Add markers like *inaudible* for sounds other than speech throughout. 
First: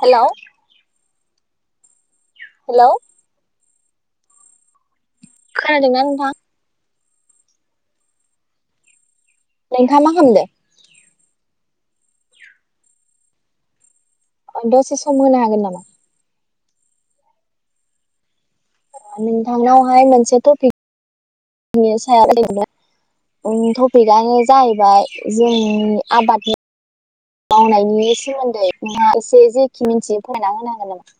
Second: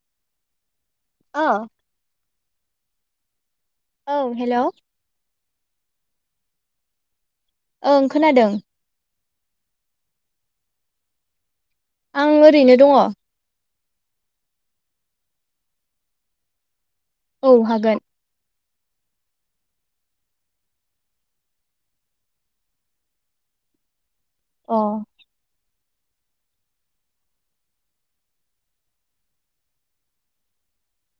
Hello. ओ। Hello. औ hello. खोनादोंना नोंथां? ओं खोनादों। नोंथाङा मा खामदों? आं ओरैनो दङ। औ दसे सम होनो हागोन नामा? औ हागोन। नोंथांनावहाय मोनसे टपिक नि सायाव *unintelligible* टपिक आनो अ जाहैबाय जोंनि आबाद मावनायनि सोमोन्दै नोंहा एसे जेखि मिथियो फोरमायना होनो हागोन नामा?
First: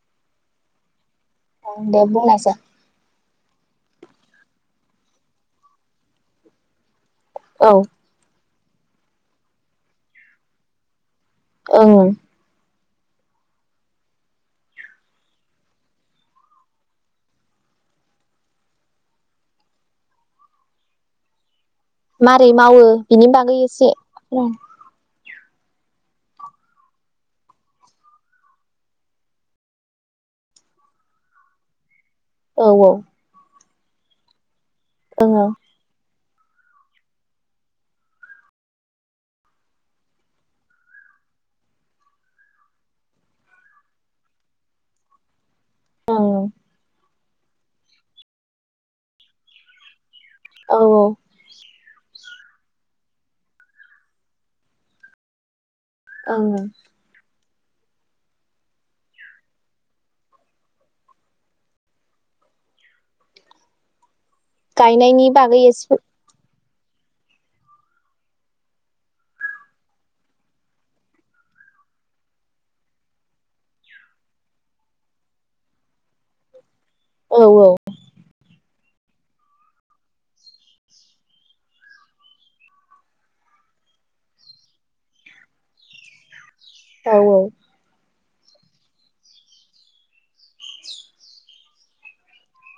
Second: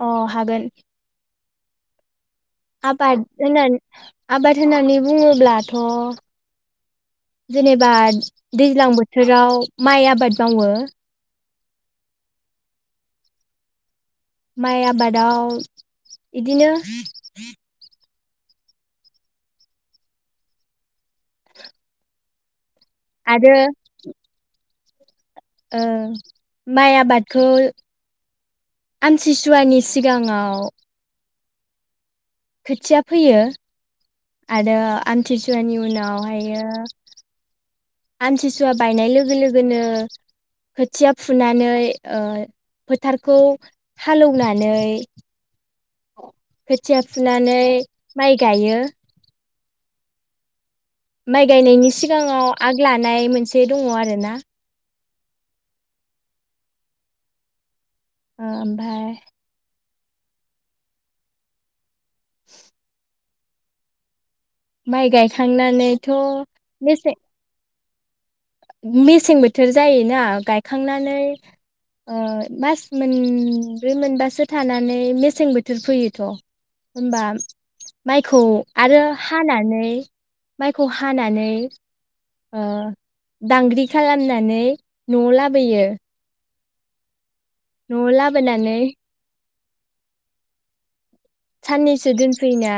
अ हागोन। ओं दे बुंनायसाय। आबाद होनना आबाद होननानै बुङोब्लाथ' औ जेनोबा दैज्लां बोथोराव माइ आबाद मावो ओं। माइ आबादाव इदिनो मारै मावो बिनि आरो बागै एसे ओम ओ माइ आबादखौ आमथिसुवानि सिगाङाव औ ओं खोथिया फोयो आरो औ आमथिसुवानि उनावहाय गाइयो। आमथिसुवा बायनाय लोगो लोगोनो खोथिया फुनानै ओ फोथारखौ हालौनानै औ ओम। खोथिया फुनानै माइ गाइयो। औ माइ गायनायनि सि सिगाङाव आग लानाय मोनसे दङ आरो ना। ओं। ओ ओमफाय *inaudible* माइ गायनायनि बागै एसे गायखांनानैथ' मेसे मेसें बोथोर जायोना गायखांनानै ओ मास मोनब्रै मोनबासो थानानै मेसें बोथोर फैयोथ' होनबा औ माइखौ आरो हानानै माइखौ हानानै ओ दांग्रि खालामनानै न'आव लाबोयो। औ औ। न लाबोनानै। साननैसो दोनफैना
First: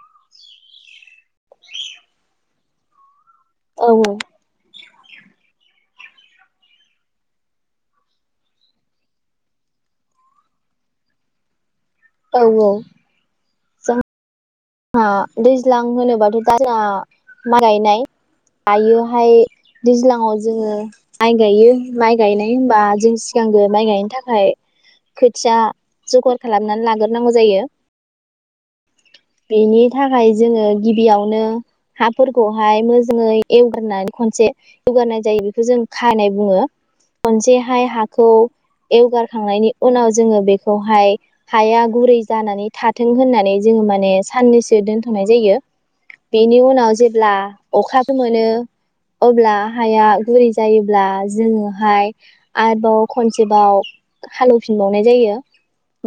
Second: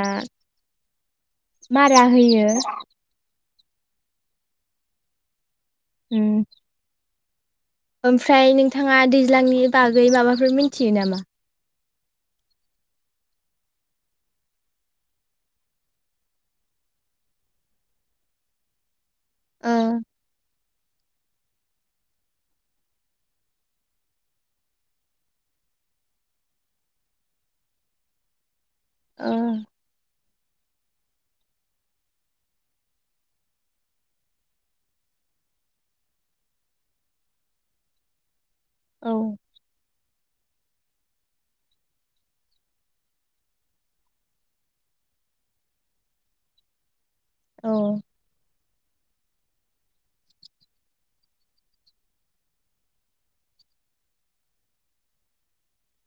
मारा होयो। औ औ। उम। ओमफ्राय नोंथाङा दैज्लांनि बागै माबाफोर मिथियो नामा? औ औ। ओ दैज्लां होनोबाथ' दा जोंहा माइ गायनाय गायो। हाय ओ दैज्लाङाव जोङो। माइ गायो माइ गायनाय होबा जों सिगांगो माइ गायनो थाखाय खोथिया जुगार खालामनानै लाग्रोनांगौ जायो। ओ बेनि थाखाय। जोङो गिबियावनो हाफोरखौहाय मोजाङै एवगारनानै खनसे एवगारनाय जायो बेखौ जों खानाय बुङो खनसेहाय हाखौ। औ एवगारखांनायनि उनाव जोङो बे। खौहाय हाया गुरै जानानै थाथों होननानै जोङो माने। साननैसो दोनथ'नाय जायो बेनि उनाव जे। ब्ला अखाबो मोनो। अब्ला हाया गुरै जायोब्ला जोङोहाय आरोबाव खनसेबाव हालेव फिनबावनाय जायो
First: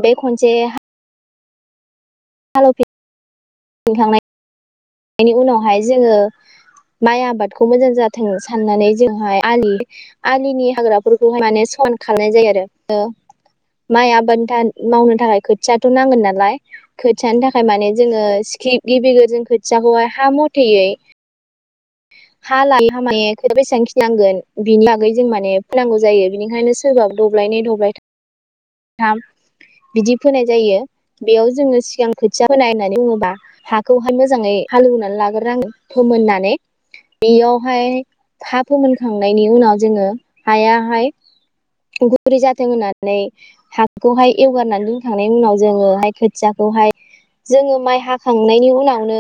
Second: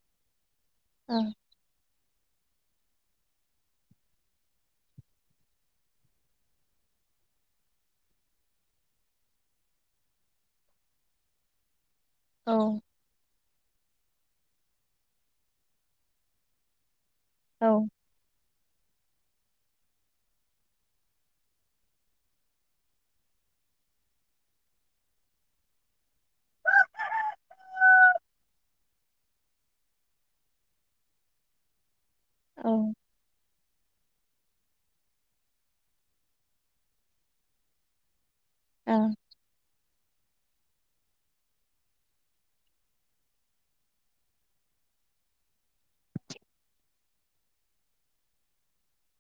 बे खनसे हा ओं। हालेव फि खांनाय। बेनि उनावहाय जोङो माइ आबादखौ मोजां जाथों साननानै जोंहाय आलि आलिनि हाग्राफोरखौहाय माने स खांनाय जायो ओ आरो औ। माइ आबाद था मावनो थाखाय खोथियाथ' नांगोन नालाय। खोथिानि थाखाय औ माने जोङो स्क्रि गिबि जों। जाबावहाय हा मथेयै। हा लायो हा माने खो बेसेबां खिनांगोन बिनि बागै जों माने फोनांगौ जायो बिनिखायनो सोरबाब दब्लायनै दब्लाय थाम बिदि फोनाय जायो बेयाव जोङो सिगां। खोथिया औ फोनाय होननानै बुङोबा हा। खौहाय मोजाङै हालेवनानै लाग्रो नांगो फोमोननानै। बियावहाय हा औ फोमोनखांनायनि उनाव जोङो हायाहाय गुरै जाथों होननानै हाखौहाय एवगारनानै दोनखांनायनि उनाव जोङोहाय खोथियाखौहाय जोङो माइ हाखांनायनि उनावनो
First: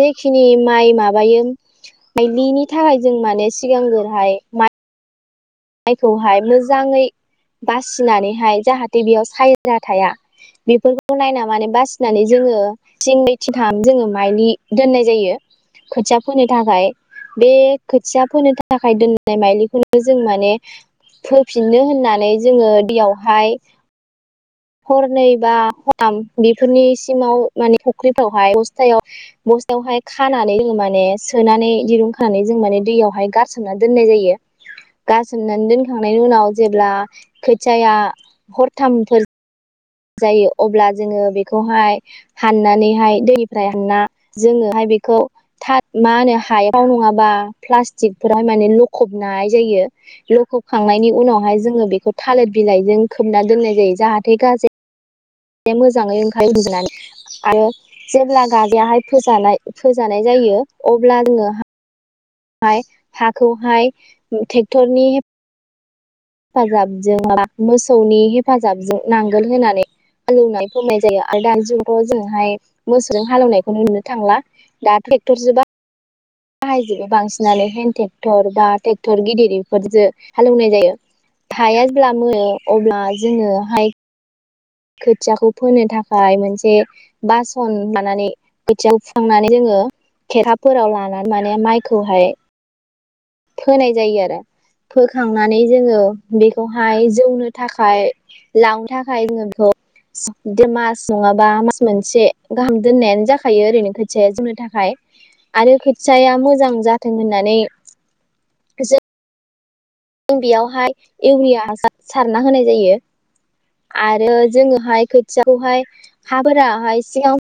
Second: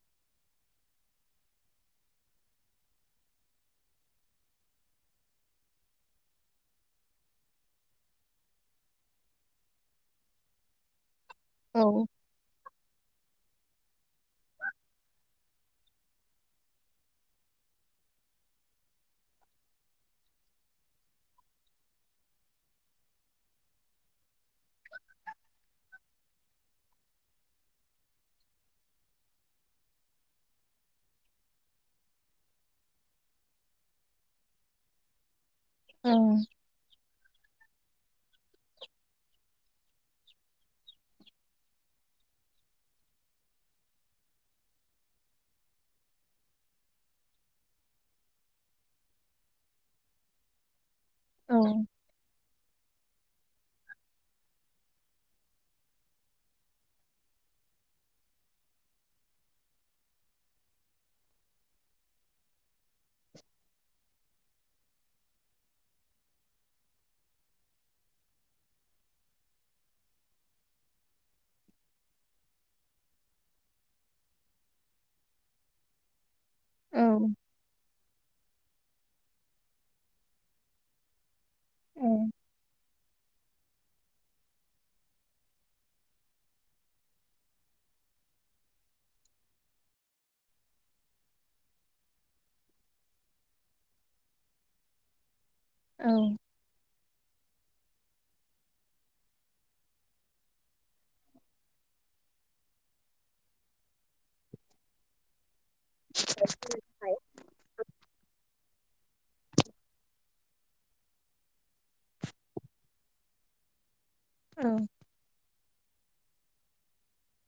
जेखिनि माइ माबायो माइलिनि थाखाय जों माने सिगांग्रोहाय मा मायखौहाय मोजाङै बासिनानैहाय जाहाथे बेयाव सायना थाया बेफोर खौ नायना माने ओ बासिनानै जोङो थिं नै थिंथाम जोङो माइलि दोननाय जायो खोथिया फोनो थाखाय बे खोथिया फोनो थाखाय दोननाय माइलिखौनो जों माने फोफिननो होननानै जोङो दैयावहाय हरनै बा हराम बिफोरनि सिमाव माने फुख्रिफ्रावहाय बस्थायाव बस्थायावहाय खानानै जों माने सोनानै दिरुं खानानै जों माने दैयावहाय गारसोमनानै दोननाय जायो गा सोनानै औ दोनखांनायनि उनाव जेब्ला खो जाया हरथामफोर जायो अब्ला जोङो बेखौहाय हाननानैहाय दैनिफ्राय हानना जोङोहाय बेखौ मा होनो हायाव नङाबा प्लास्टिकफोरावहाय माने लखबनाय जायो लखबखांनायनि उनावहाय ओ जोङो बेखौ थालिर बिलाइजों खोबना दोननाय जायो जाहाथे गाजै मोजाङै ओंखाय होनजनानै आरो जेब्ला गाजायाहाय फोजानाय फोजानाय जायो अब्ला जोङो हाय हाखौहाय ट्रेक्टरनि हेफाजाबजों माबा मोसौनि हेफाजाबजों नांगोल होनानै हालौवनाय फमनाय जायो आरो दानि जुगथ जोंहाय मोसौजों हालेवनायखौ नुनो थांला दा ट्रेक्टर जोबा औ बाहायजोबो औ बांसिनानो हेन्द ट्रेक्टर बा ट्रेक्टर गिदिरफोरजों हालेवनाय जायो हाया जेब्ला ओ मोनो अब्ला जोङो हाय खोथियाखौ फोनो थाखाय मोनसे बासन लानानै खोथियाखौ फुखांनानै जोङो खेरथाबफोराव लानानै माने माइखौहाय फोनाय जायो आरो फोखां नानै जोंङो बेखौहाय जोंनो थाखाय लांनो थाखाय जोङो बेखौ मास नङाबा मास मोनसे गाहाम दोननायानो जाखायो ओरैनो खोथिया जौनो थाखाय आरो खोथियाया मोजां जाथों होननानै *unintelligible* जों बेयावहाय इउरिया हासार सारना होनाय जायो। आरो औ जोङोहाय खोथिया खौहाय हाफोराहाय सिगां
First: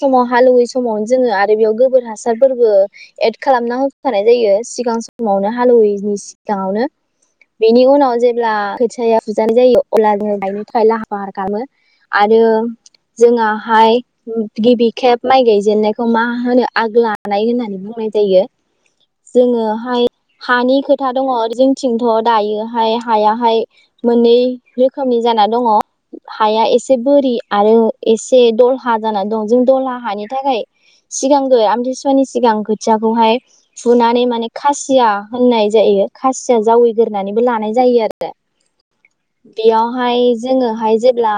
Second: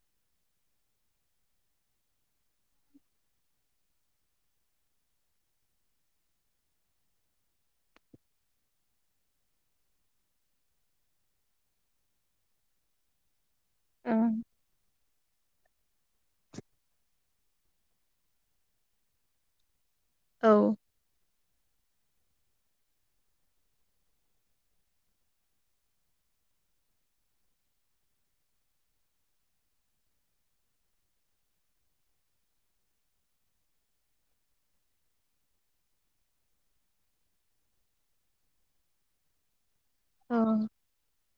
समाव हालौवै समावनो जोङो आरो बेयाव गोबोर हासारफोरबो एद खालामना होखानाय जायो सिगां समावनो हालौवैनि सिगाङावनो बेनि उनाव जेब्ला खोथियाया फुजानाय जायो अब्ला जों गायनो थाखाय लाहार फाहार खालामो आरो जोंहाहाय गिबि खेब माइ गायजेननायखौ मा होनो आग लानाय होननानै बुंनाय जायो जोङोहाय ओ हानि खोथा दङ आरो जों निथिंथ दायोहाय हायाहाय मोननै रोखोमनि जाना दङ हाया एसे बोरि आरो एसे दलहा जाना दं। जों दला हानि थाखाय सिगांग्रो आमथिसुवानि सिगां खोथियाखौहाय फुनानै माने खासिया होननाय जायो खासिया जावैग्रानैबो लानाय जायो आरो बेयावहाय औ अ जोङोहाय जेब्ला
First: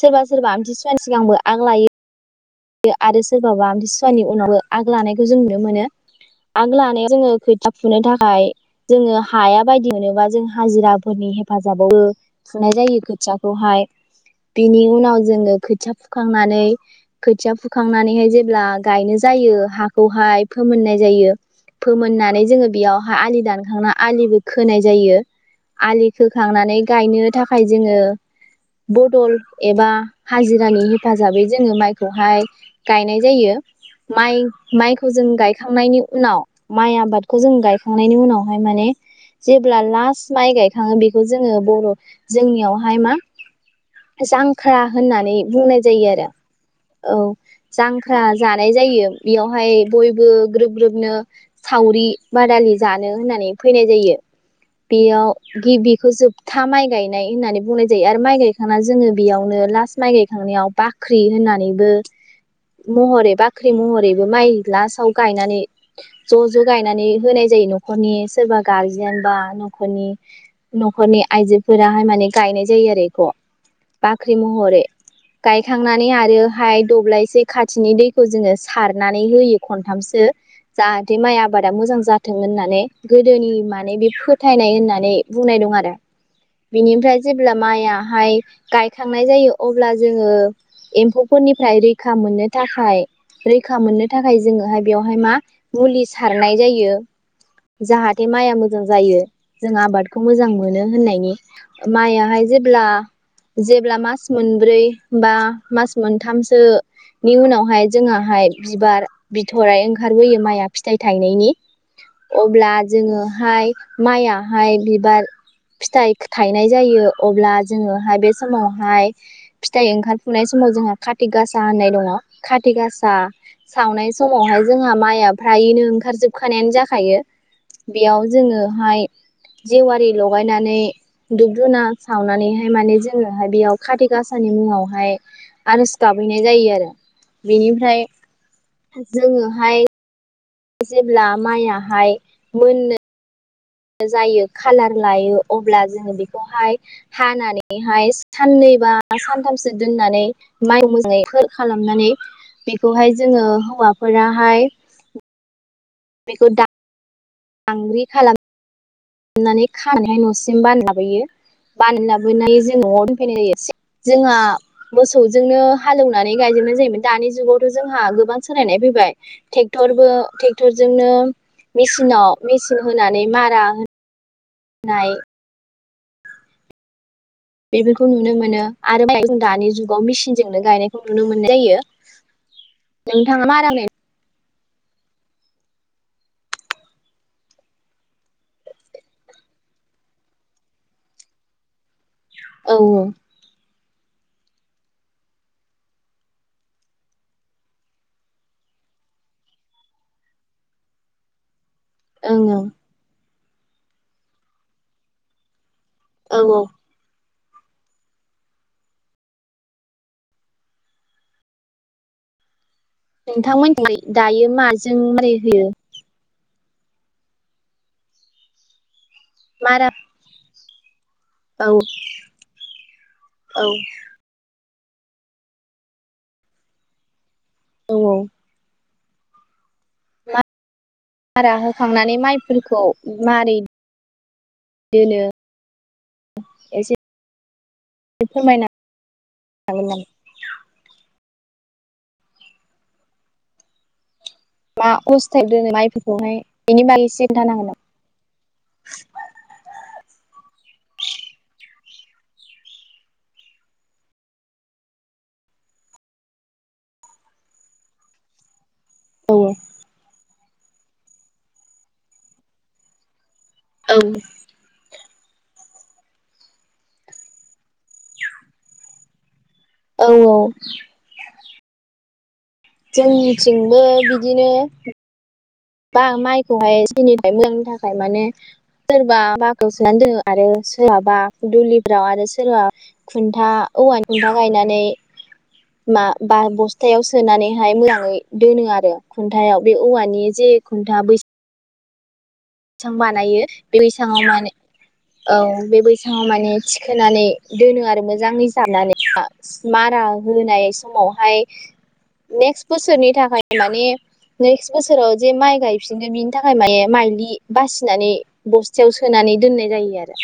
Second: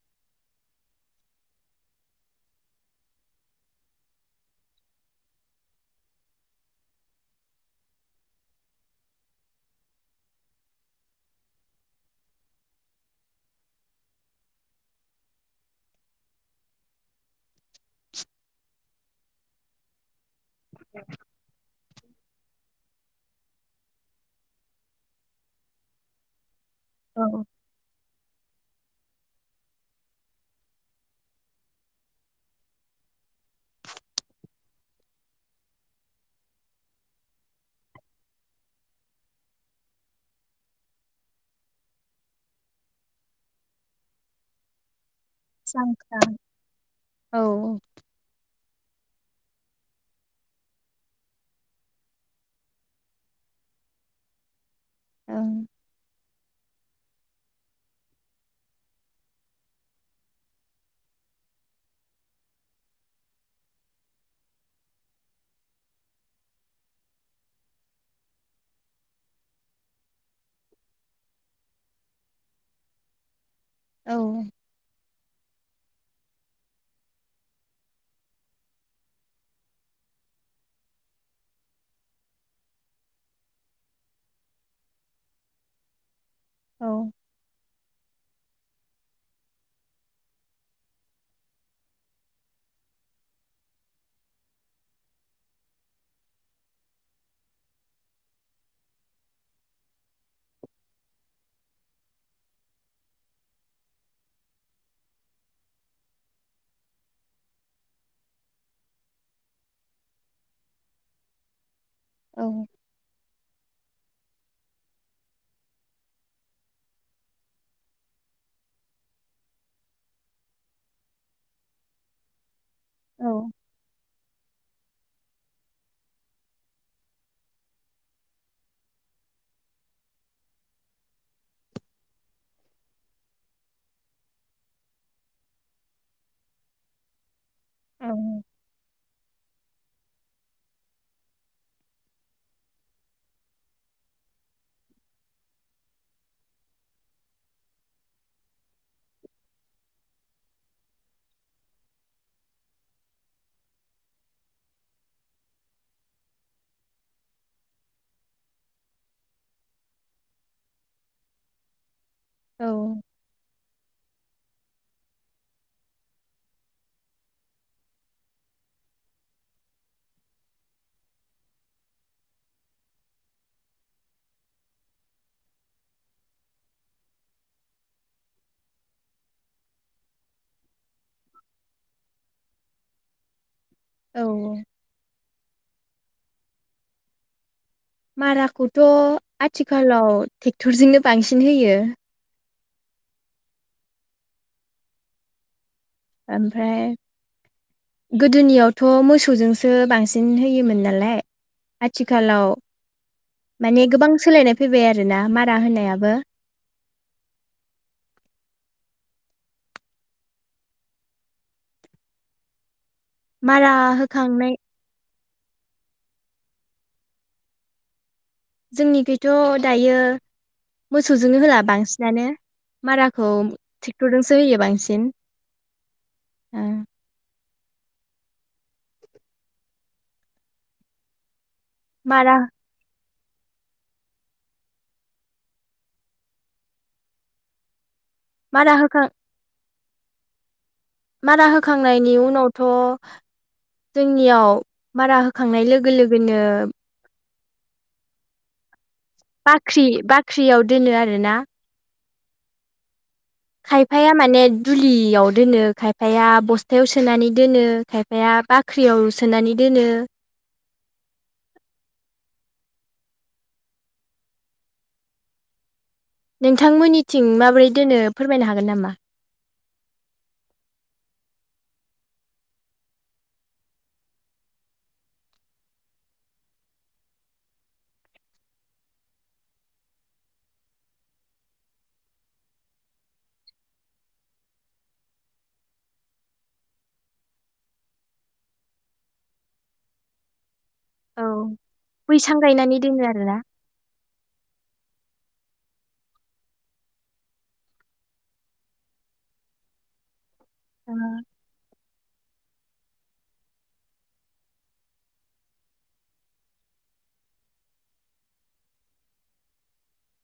सोरबा सोरबा आमथिसुवानि सिगांबो आग लायो आरो सोरबाबा आमतसुवानि उनावबो आग लानायखौ जों नुनो मोनो आग लानायाव जोङो खोथिया फुनो थाखाय जोङो हाया बायदि मोनोबा जों हाजिराफोरनि हेफाजाबावबो फुनाय जायो खोथियाखौहाय बिनि उनाव जोङो खोथिया फुखांनानै खोथिया फु खांनानैहाय जेब्ला गायनो जायो हाखौ हाय फोमोननाय जायो फोमोननानै जोङो बेयाव आलि दानखां ना आलि बो खोनाय जायो आलि खोखांनानै गायनो औ थाखाय जोङो बदल एबा हाजिरानि हेफाजाबै जोङो माइखौ हाय गायनाय जायो माइ माइखौ जों गायखांनायनि उनाव माइ आबादखौ जों गायखांनायनि उनावहाय माने जेब्ला लास्ट माइ गायखाङो बेखौ जोङो बर' जोंनियावहाय मा जांख्रा होननानै बुंनाय जायो जांख्रा आरो औ जांख्रा जानाय जायो बेयावहाय बयबो ग्रोब ग्रोबनो सावरि बादालि जानो होननानै फैनाय जायो। बेयाव ओं गिबिखौ जोब था माइ गायनाय होननानै बुंनाय जायो आरो माइ गायखांना जोङो बेयावनो लास्ट माइ गायखांनायाव बाख्रि होननानै महरै बाख्रि महरैबो माइ लास्टाव गायनानै ज' ज' गायनानै होनाय जायो न'खरनि सोरबा गारजेन बा नखरनि न'खरनि आइजोफोराहाय माने गायनाय जायो आरो बेखौ औ बाख्रि महरै। गायखांनानै आरो हाय दब्लायसे खाथिनि दैखौ जोङो सारनानै होयो खनथामसो जाहाथे माइ आबादा मोजां जाथों होननानै गोदोनि माने बे फोथायनाय होननानै बुंनाय दं आरो। औ बिनिफ्राय जेब्ला माइआाहाय गायखांनाय जायो अब्ला जोङो एम्फौ फोरनिफ्राय रैखा मोननो थाखाय रैखा मोननो थाखाय जोङोहाय बेयावहाय मा मुलि सारनाय जायो जाहाथे माइआ मोजां जायो जों आबादखौ मोजां मोनो होननायनि माइआहाय जेब्ला जेब्ला मास मोनब्रै बा मास मोनथामसोनि उनावहाय जोंहा हाय बिबार बिथराइ ओंखारबोयो माइआ फिथाइ थायनायनि अब्ला जोङोहाय माइयहाय बिबार फिथाइ थाइनाय जायो अब्ला जोङोहाय बे समावहाय फिथाइ ओंखारफुनाय समाव समाव जोंहा खाति गासा होननाय दङ खाति गासा औ सावनाय समावहाय जोंहा माइया फ्रायैनो ओंखारजोबखानायानो जाखायो बेयाव जोङोहाय जेवारि लगायनानै दुुब दुना सावनानैहाय माने जोङोहाय बेयाव खाति गाासानि मुङावहाय आरज गाबहैनाय जायो आरो। बेनिफ्राय औ जोङोहाय जेब्ला माइयाहाय मोननो जायो खाालार लायो अब्ला जोङो बेखौहाय हानानैहाय साननै बा सानथामसो दोननानै माइ मोजाङै खालामनानै बेखौहाय जोङो हौवाफोराहाय बेखौ दा दांग्रि खालाम हनानै खानायहाय न'सिम बान लाबोयो बान *unintelligible* मोननायायो जों न'आव औ दफैनाय जायो एसे *unintelligible* जोंहा मोसौजोंनो हालेवनानै गायजोबनाय जायोमोन दानि जुगावथ' जोंहा गोबां सोलायनाय फैबाय ट्रेक्टरबो ट्रेक्टर जोंनो मेसिनाव मेसिन होनानै मारा होन नाय। बेफोरखौ नुनो मोनो आरो जों दानि जुगाव मेसिन जोंनो गायनायखौ नुनो मोननाय जायो नोंथाङा मारा होनायखौ *inaudible* औऔ। माराखौथ' आथिखालाव ट्रेक्टरजोंनो बांसिन होयो। औ औ। ओमफ्राय गोदोनियावथ' मोसौजोंसो बांसिन होयोमोन नालाय ओं आथिखालाव ओं माने गोबां सोलायनाय फैबाय आरोोना मारा होनायाबो औ औ। मारा नोंथांमोननि दायो होखांनाय माजों *unintelligible* होयो? जोंनिखै थ' मारा दायो मोसौजोंनो होला औ बांसिनानो माराखौ औ ट्रेक्टरजोंसो होयो बांसिन थिं उम। औ औ। मा रा होखांनानै मारा माइफोरखौ मारै दोनो एसे फोरमायनो मारा होखां *unintelligible* मारा होखांनायनि उनावथ' जों मा अबसथायावहाय दोनो माइफोरखौहाय लोगोनो बेनि बागै एसे खोनथानो हागोन नामा? बाख्रि बाख्रियाव दोनो आरोना। खायफाया माने दुलियाव दोनो खायफाया बस्थायाव सोनानै दोनो खायफाया बाख्रियाव औ सोनानै दोनो। औ। नोंथांमोननिथिं माबोरै दोनो फोरमायनो हागोन नामा? औ औ जोंनिथिंबो बिदिनो बा माइखौहाय सिनिफ्राय मोजांनि थाखाय माने सोरबा बाख्रिआव सोनानै दोनो आरो सोरहाबा दुलिफोराव आरो सोरबा खुन्था औवानि खुन्था गायनानै मा बा बस्थायाव सोनानैहाय मोजाङै दोनो आरो खुन्थायाव बे औवानि जे खुन्था बै बैसां गायनानै बैसां दोनो आरोना। बानायो बे बेसाङाव माने औ बे बैसाङाव माने थिखोनानै दोनो आरो मोजाङै जानानै मारा होनाय समावहाय नेक्स बोसोरनि थाखाय माने नेक्स बोसोराव जे माइ गायफिगोन बिनि थाखाय माने माइलि बासिनानै बस्थायाव सोनानै दोननाय जायो आरो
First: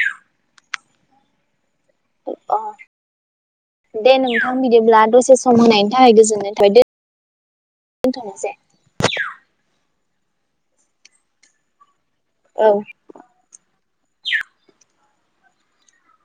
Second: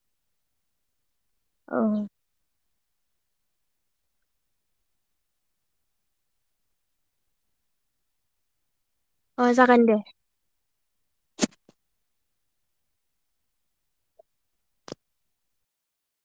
औ। अ दे नोंथां बिदिब्ला दसे सम होनायनि थाखाय गोजोननाय थाबायदै दोनथ'नोसै। अ जागोन दे। औ।